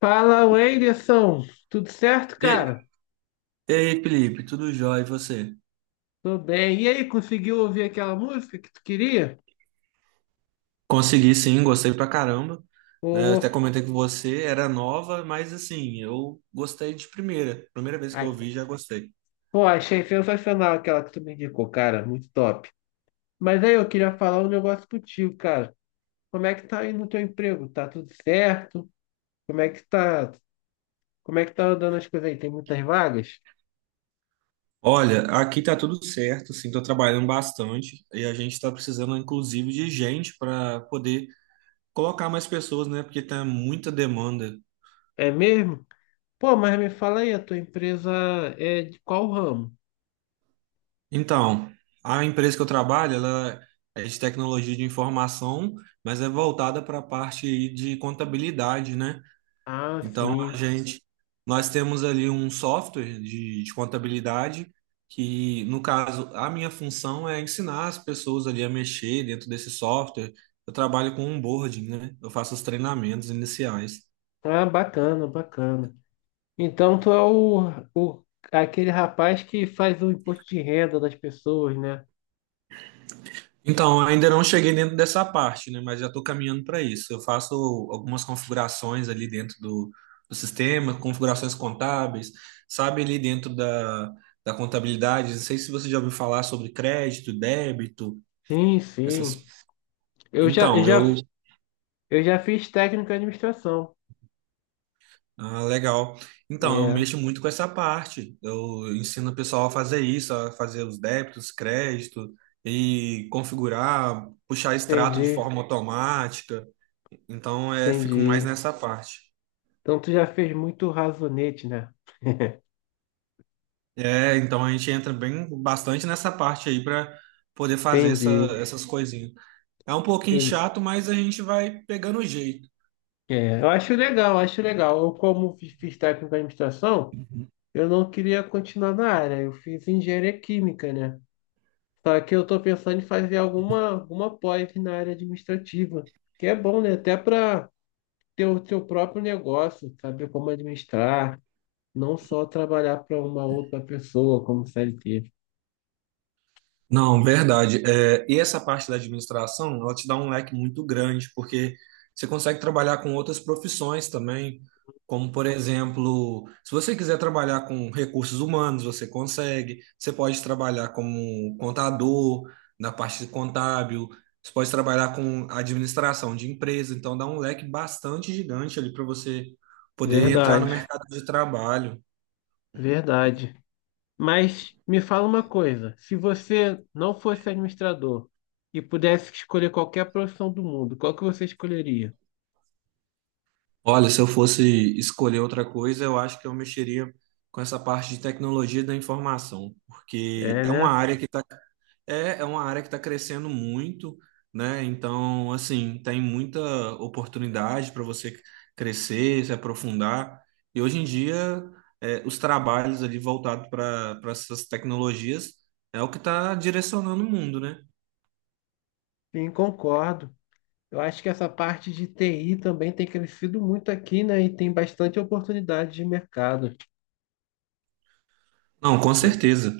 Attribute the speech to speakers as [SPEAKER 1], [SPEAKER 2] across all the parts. [SPEAKER 1] Fala, Wenderson. Tudo certo,
[SPEAKER 2] E,
[SPEAKER 1] cara?
[SPEAKER 2] e aí, Felipe, tudo jóia? E você?
[SPEAKER 1] Tô bem. E aí, conseguiu ouvir aquela música que tu queria?
[SPEAKER 2] Consegui sim, gostei pra caramba. Né? Eu
[SPEAKER 1] Pô,
[SPEAKER 2] até comentei com você, era nova, mas assim, eu gostei de primeira. Primeira vez que
[SPEAKER 1] ai,
[SPEAKER 2] eu vi, já gostei.
[SPEAKER 1] pô, achei sensacional aquela que tu me indicou, cara. Muito top. Mas aí, eu queria falar um negócio contigo, cara. Como é que tá aí no teu emprego? Tá tudo certo? Como é que tá, como é que tá andando as coisas aí? Tem muitas vagas?
[SPEAKER 2] Olha, aqui tá tudo certo, assim, tô trabalhando bastante e a gente tá precisando, inclusive, de gente para poder colocar mais pessoas, né? Porque tá muita demanda.
[SPEAKER 1] É mesmo? Pô, mas me fala aí, a tua empresa é de qual ramo?
[SPEAKER 2] Então, a empresa que eu trabalho, ela é de tecnologia de informação, mas é voltada para a parte aí de contabilidade, né?
[SPEAKER 1] Ah,
[SPEAKER 2] Então, a
[SPEAKER 1] sim.
[SPEAKER 2] gente, nós temos ali um software de contabilidade que, no caso, a minha função é ensinar as pessoas ali a mexer dentro desse software. Eu trabalho com onboarding, né? Eu faço os treinamentos iniciais.
[SPEAKER 1] Ah, bacana, bacana. Então tu é o aquele rapaz que faz o imposto de renda das pessoas, né?
[SPEAKER 2] Então, ainda não cheguei dentro dessa parte, né? Mas já estou caminhando para isso. Eu faço algumas configurações ali dentro do sistema, configurações contábeis, sabe, ali dentro da contabilidade. Não sei se você já ouviu falar sobre crédito, débito
[SPEAKER 1] Sim, sim.
[SPEAKER 2] essas
[SPEAKER 1] Eu já, eu
[SPEAKER 2] Então, eu.
[SPEAKER 1] já, eu já fiz técnico em administração.
[SPEAKER 2] Ah, legal. Então, eu
[SPEAKER 1] É,
[SPEAKER 2] mexo muito com essa parte. Eu ensino o pessoal a fazer isso, a fazer os débitos, crédito e configurar, puxar extrato de
[SPEAKER 1] entendi,
[SPEAKER 2] forma automática. Então, é, fico mais
[SPEAKER 1] entendi.
[SPEAKER 2] nessa parte.
[SPEAKER 1] Então tu já fez muito razonete, né?
[SPEAKER 2] É, então a gente entra bem bastante nessa parte aí para poder fazer essa-
[SPEAKER 1] Entendi.
[SPEAKER 2] essas coisinhas. É um pouquinho
[SPEAKER 1] En-
[SPEAKER 2] chato, mas a gente vai pegando o jeito.
[SPEAKER 1] É, eu acho legal, acho legal. Eu, como fiz técnico em administração, eu não queria continuar na área. Eu fiz engenharia química, né? Só que eu tô pensando em fazer alguma pós na área administrativa, que é bom, né? Até para ter o seu próprio negócio, saber como administrar, não só trabalhar para uma outra pessoa como CLT.
[SPEAKER 2] Não, verdade. É, e essa parte da administração, ela te dá um leque muito grande, porque você consegue trabalhar com outras profissões também, como, por exemplo, se você quiser trabalhar com recursos humanos, você consegue. Você pode trabalhar como contador, na parte contábil, você pode trabalhar com administração de empresa, então dá um leque bastante gigante ali para você poder entrar no
[SPEAKER 1] Verdade,
[SPEAKER 2] mercado de trabalho.
[SPEAKER 1] verdade. Mas me fala uma coisa, se você não fosse administrador e pudesse escolher qualquer profissão do mundo, qual que você escolheria?
[SPEAKER 2] Olha, se eu fosse escolher outra coisa, eu acho que eu mexeria com essa parte de tecnologia da informação, porque
[SPEAKER 1] É,
[SPEAKER 2] é uma
[SPEAKER 1] né?
[SPEAKER 2] área que tá, é, é uma área que está crescendo muito, né? Então, assim, tem muita oportunidade para você crescer, se aprofundar. E hoje em dia, é, os trabalhos ali voltados para essas tecnologias é o que está direcionando o mundo, né?
[SPEAKER 1] Sim, concordo. Eu acho que essa parte de TI também tem crescido muito aqui, né? E tem bastante oportunidade de mercado.
[SPEAKER 2] Não, com certeza.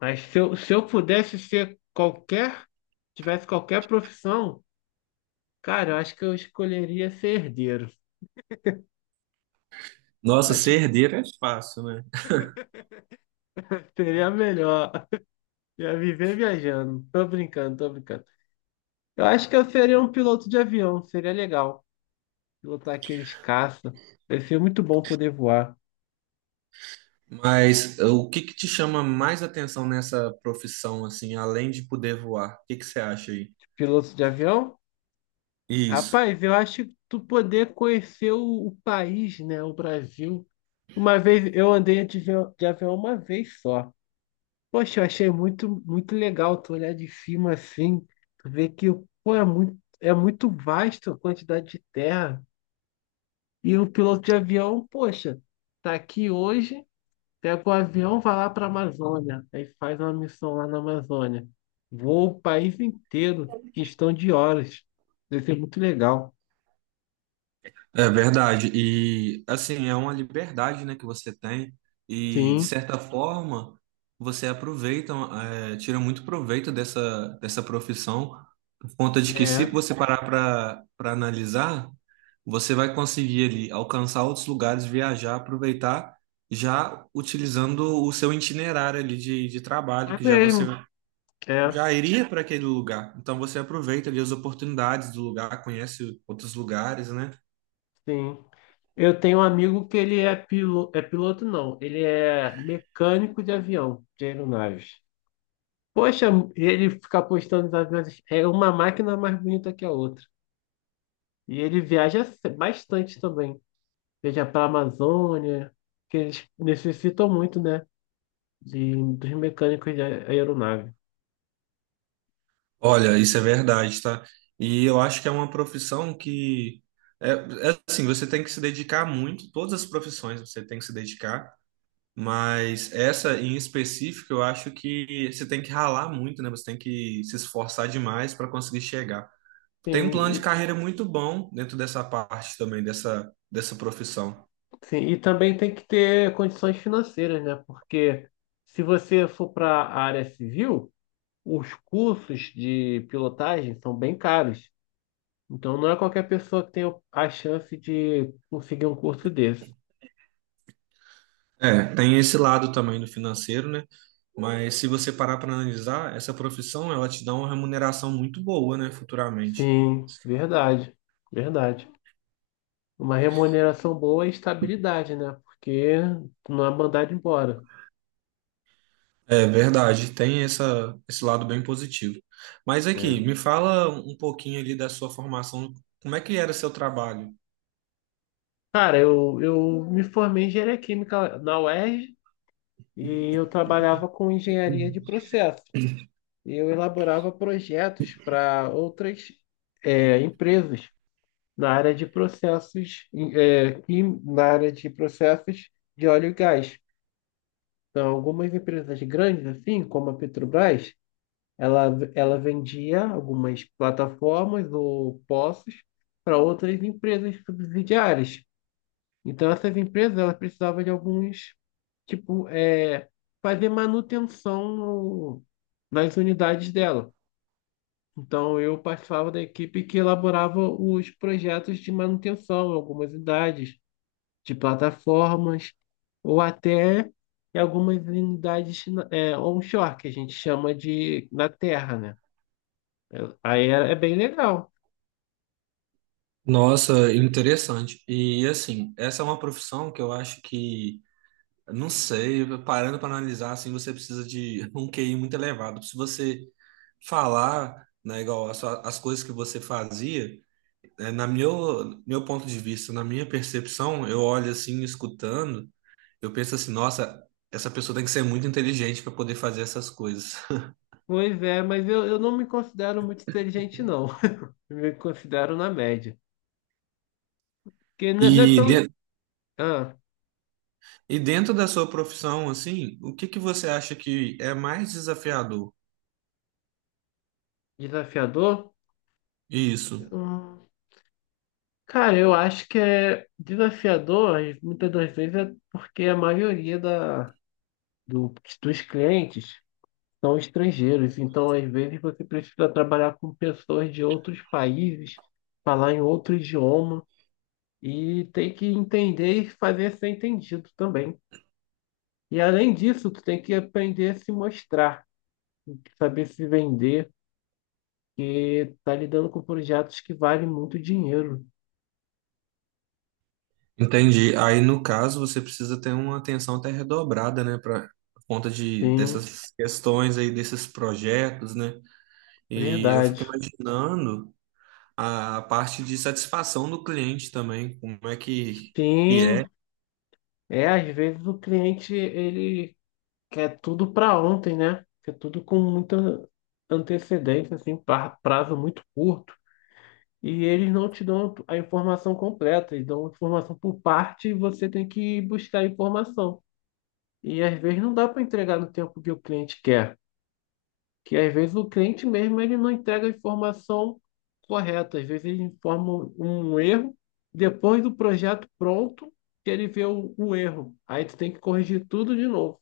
[SPEAKER 1] Mas se eu pudesse ser qualquer, tivesse qualquer profissão, cara, eu acho que eu escolheria ser herdeiro.
[SPEAKER 2] Nossa,
[SPEAKER 1] Acho
[SPEAKER 2] ser
[SPEAKER 1] que
[SPEAKER 2] herdeiro é fácil, né?
[SPEAKER 1] seria melhor. Ia viver viajando. Tô brincando. Eu acho que eu seria um piloto de avião, seria legal. Pilotar aqueles caça. Ia ser muito bom poder voar.
[SPEAKER 2] Mas o que que te chama mais atenção nessa profissão, assim, além de poder voar? O que que você acha aí?
[SPEAKER 1] Piloto de avião?
[SPEAKER 2] Isso.
[SPEAKER 1] Rapaz, eu acho que tu poder conhecer o país, né? O Brasil. Uma vez eu andei de avião uma vez só. Poxa, eu achei muito, muito legal tu olhar de cima assim, tu ver que, pô, é muito vasto a quantidade de terra. E o piloto de avião, poxa, tá aqui hoje, pega o avião, vai lá para a Amazônia, aí faz uma missão lá na Amazônia. Voa o país inteiro, questão de horas. Deve ser muito legal.
[SPEAKER 2] É verdade. E assim, é uma liberdade, né, que você tem e de
[SPEAKER 1] Sim,
[SPEAKER 2] certa forma você aproveita, é, tira muito proveito dessa profissão por conta de que se
[SPEAKER 1] é.
[SPEAKER 2] você parar para analisar, você vai conseguir ali alcançar outros lugares, viajar, aproveitar já utilizando o seu itinerário ali de trabalho
[SPEAKER 1] É
[SPEAKER 2] que já
[SPEAKER 1] mesmo,
[SPEAKER 2] você
[SPEAKER 1] é.
[SPEAKER 2] já iria para aquele lugar. Então você aproveita ali as oportunidades do lugar, conhece outros lugares, né?
[SPEAKER 1] Sim. Eu tenho um amigo que ele é piloto não, ele é mecânico de avião, de aeronaves. Poxa, ele fica postando os aviões, é uma máquina mais bonita que a outra. E ele viaja bastante também, seja para a Amazônia, que eles necessitam muito, né, dos mecânicos de aeronave.
[SPEAKER 2] Olha, isso é verdade, tá? E eu acho que é uma profissão que é, é assim, você tem que se dedicar muito, todas as profissões você tem que se dedicar, mas essa em específico eu acho que você tem que ralar muito, né? Você tem que se esforçar demais para conseguir chegar. Tem um
[SPEAKER 1] Sim,
[SPEAKER 2] plano de
[SPEAKER 1] e,
[SPEAKER 2] carreira muito bom dentro dessa parte também, dessa profissão.
[SPEAKER 1] sim, e também tem que ter condições financeiras, né, porque se você for para a área civil, os cursos de pilotagem são bem caros. Então não é qualquer pessoa que tem a chance de conseguir um curso desse.
[SPEAKER 2] É, tem esse lado também do financeiro, né? Mas se você parar para analisar, essa profissão ela te dá uma remuneração muito boa, né, futuramente.
[SPEAKER 1] Sim, verdade, verdade. Uma remuneração boa e estabilidade, né? Porque tu não é mandado embora.
[SPEAKER 2] É verdade, tem essa, esse lado bem positivo. Mas aqui,
[SPEAKER 1] Né?
[SPEAKER 2] me fala um pouquinho ali da sua formação, como é que era seu trabalho?
[SPEAKER 1] Cara, eu me formei em engenharia química na UERJ e RJ e eu trabalhava com engenharia de processo. Eu elaborava projetos para outras empresas. Na área de processos, na área de processos de óleo e gás. Então, algumas empresas grandes, assim, como a Petrobras, ela vendia algumas plataformas ou poços para outras empresas subsidiárias. Então, essas empresas, elas precisavam de alguns, tipo, é, fazer manutenção nas unidades dela. Então, eu participava da equipe que elaborava os projetos de manutenção, em algumas unidades, de plataformas, ou até em algumas unidades é, onshore, que a gente chama de na terra, né? Aí é, é bem legal.
[SPEAKER 2] Nossa, interessante. E assim, essa é uma profissão que eu acho que, não sei, parando para analisar, assim, você precisa de um QI muito elevado. Se você falar, né, igual as, sua- as coisas que você fazia, na meu, meu ponto de vista, na minha percepção, eu olho assim, escutando. Eu penso assim, nossa, essa pessoa tem que ser muito inteligente para poder fazer essas coisas.
[SPEAKER 1] Pois é, mas eu não me considero muito inteligente, não. Eu me considero na média. Porque não
[SPEAKER 2] E,
[SPEAKER 1] é, não é tão
[SPEAKER 2] de-
[SPEAKER 1] ah,
[SPEAKER 2] e dentro da sua profissão, assim, o que que você acha que é mais desafiador?
[SPEAKER 1] desafiador.
[SPEAKER 2] Isso,
[SPEAKER 1] Hum, cara, eu acho que é desafiador, e muitas das vezes, é porque a maioria do- dos clientes são estrangeiros. Então, às vezes, você precisa trabalhar com pessoas de outros países, falar em outro idioma e tem que entender e fazer ser entendido também. E além disso, tu tem que aprender a se mostrar, saber se vender, porque tu tá lidando com projetos que valem muito dinheiro.
[SPEAKER 2] entendi. Aí, no caso, você precisa ter uma atenção até redobrada, né, para conta de
[SPEAKER 1] Sim,
[SPEAKER 2] dessas questões aí, desses projetos, né? E eu fico
[SPEAKER 1] verdade.
[SPEAKER 2] imaginando a parte de satisfação do cliente também, como é que é
[SPEAKER 1] Sim, é, às vezes o cliente ele quer tudo para ontem, né? Quer tudo com muita antecedência, assim, prazo muito curto. E eles não te dão a informação completa, eles dão informação por parte e você tem que buscar a informação. E às vezes não dá para entregar no tempo que o cliente quer, que às vezes o cliente mesmo ele não entrega a informação correta, às vezes ele informa um erro depois do projeto pronto que ele vê o erro. Aí tu tem que corrigir tudo de novo.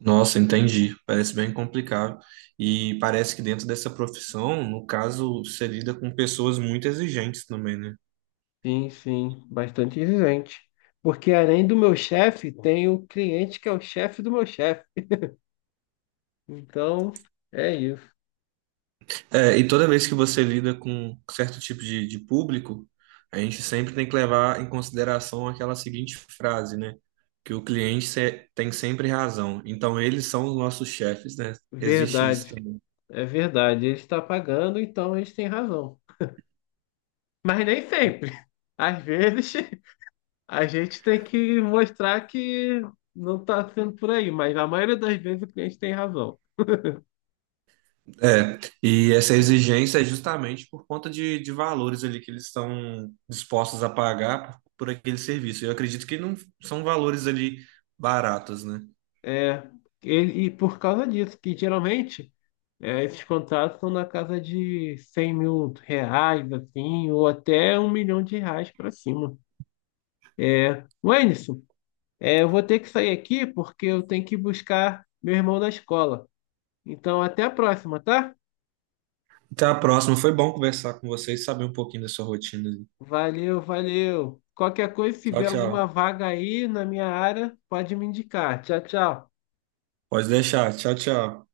[SPEAKER 2] Nossa, entendi. Parece bem complicado. E parece que dentro dessa profissão, no caso, você lida com pessoas muito exigentes também, né?
[SPEAKER 1] Sim, sim, bastante exigente. Porque além do meu chefe, tem o cliente que é o chefe do meu chefe. Então, é isso.
[SPEAKER 2] É, e toda vez que você lida com certo tipo de público, a gente sempre tem que levar em consideração aquela seguinte frase, né? Que o cliente se- tem sempre razão. Então, eles são os nossos chefes, né? Existe isso
[SPEAKER 1] Verdade,
[SPEAKER 2] também.
[SPEAKER 1] é verdade. Ele está pagando, então eles têm razão. Mas nem sempre. Às vezes a gente tem que mostrar que não está sendo por aí, mas a maioria das vezes o cliente tem razão.
[SPEAKER 2] É, e essa exigência é justamente por conta de valores ali que eles estão dispostos a pagar por aquele serviço. Eu acredito que não são valores ali baratos, né?
[SPEAKER 1] É, e por causa disso, que geralmente é, esses contratos são na casa de 100 mil reais, assim, ou até 1 milhão de reais para cima. Wenderson, é, eu vou ter que sair aqui porque eu tenho que buscar meu irmão na escola. Então, até a próxima, tá?
[SPEAKER 2] Até a próxima. Foi bom conversar com vocês, saber um pouquinho da sua rotina. Ali.
[SPEAKER 1] Valeu, valeu. Qualquer coisa, se
[SPEAKER 2] Tchau,
[SPEAKER 1] tiver alguma
[SPEAKER 2] tchau.
[SPEAKER 1] vaga aí na minha área, pode me indicar. Tchau, tchau.
[SPEAKER 2] Pode deixar. Tchau, tchau.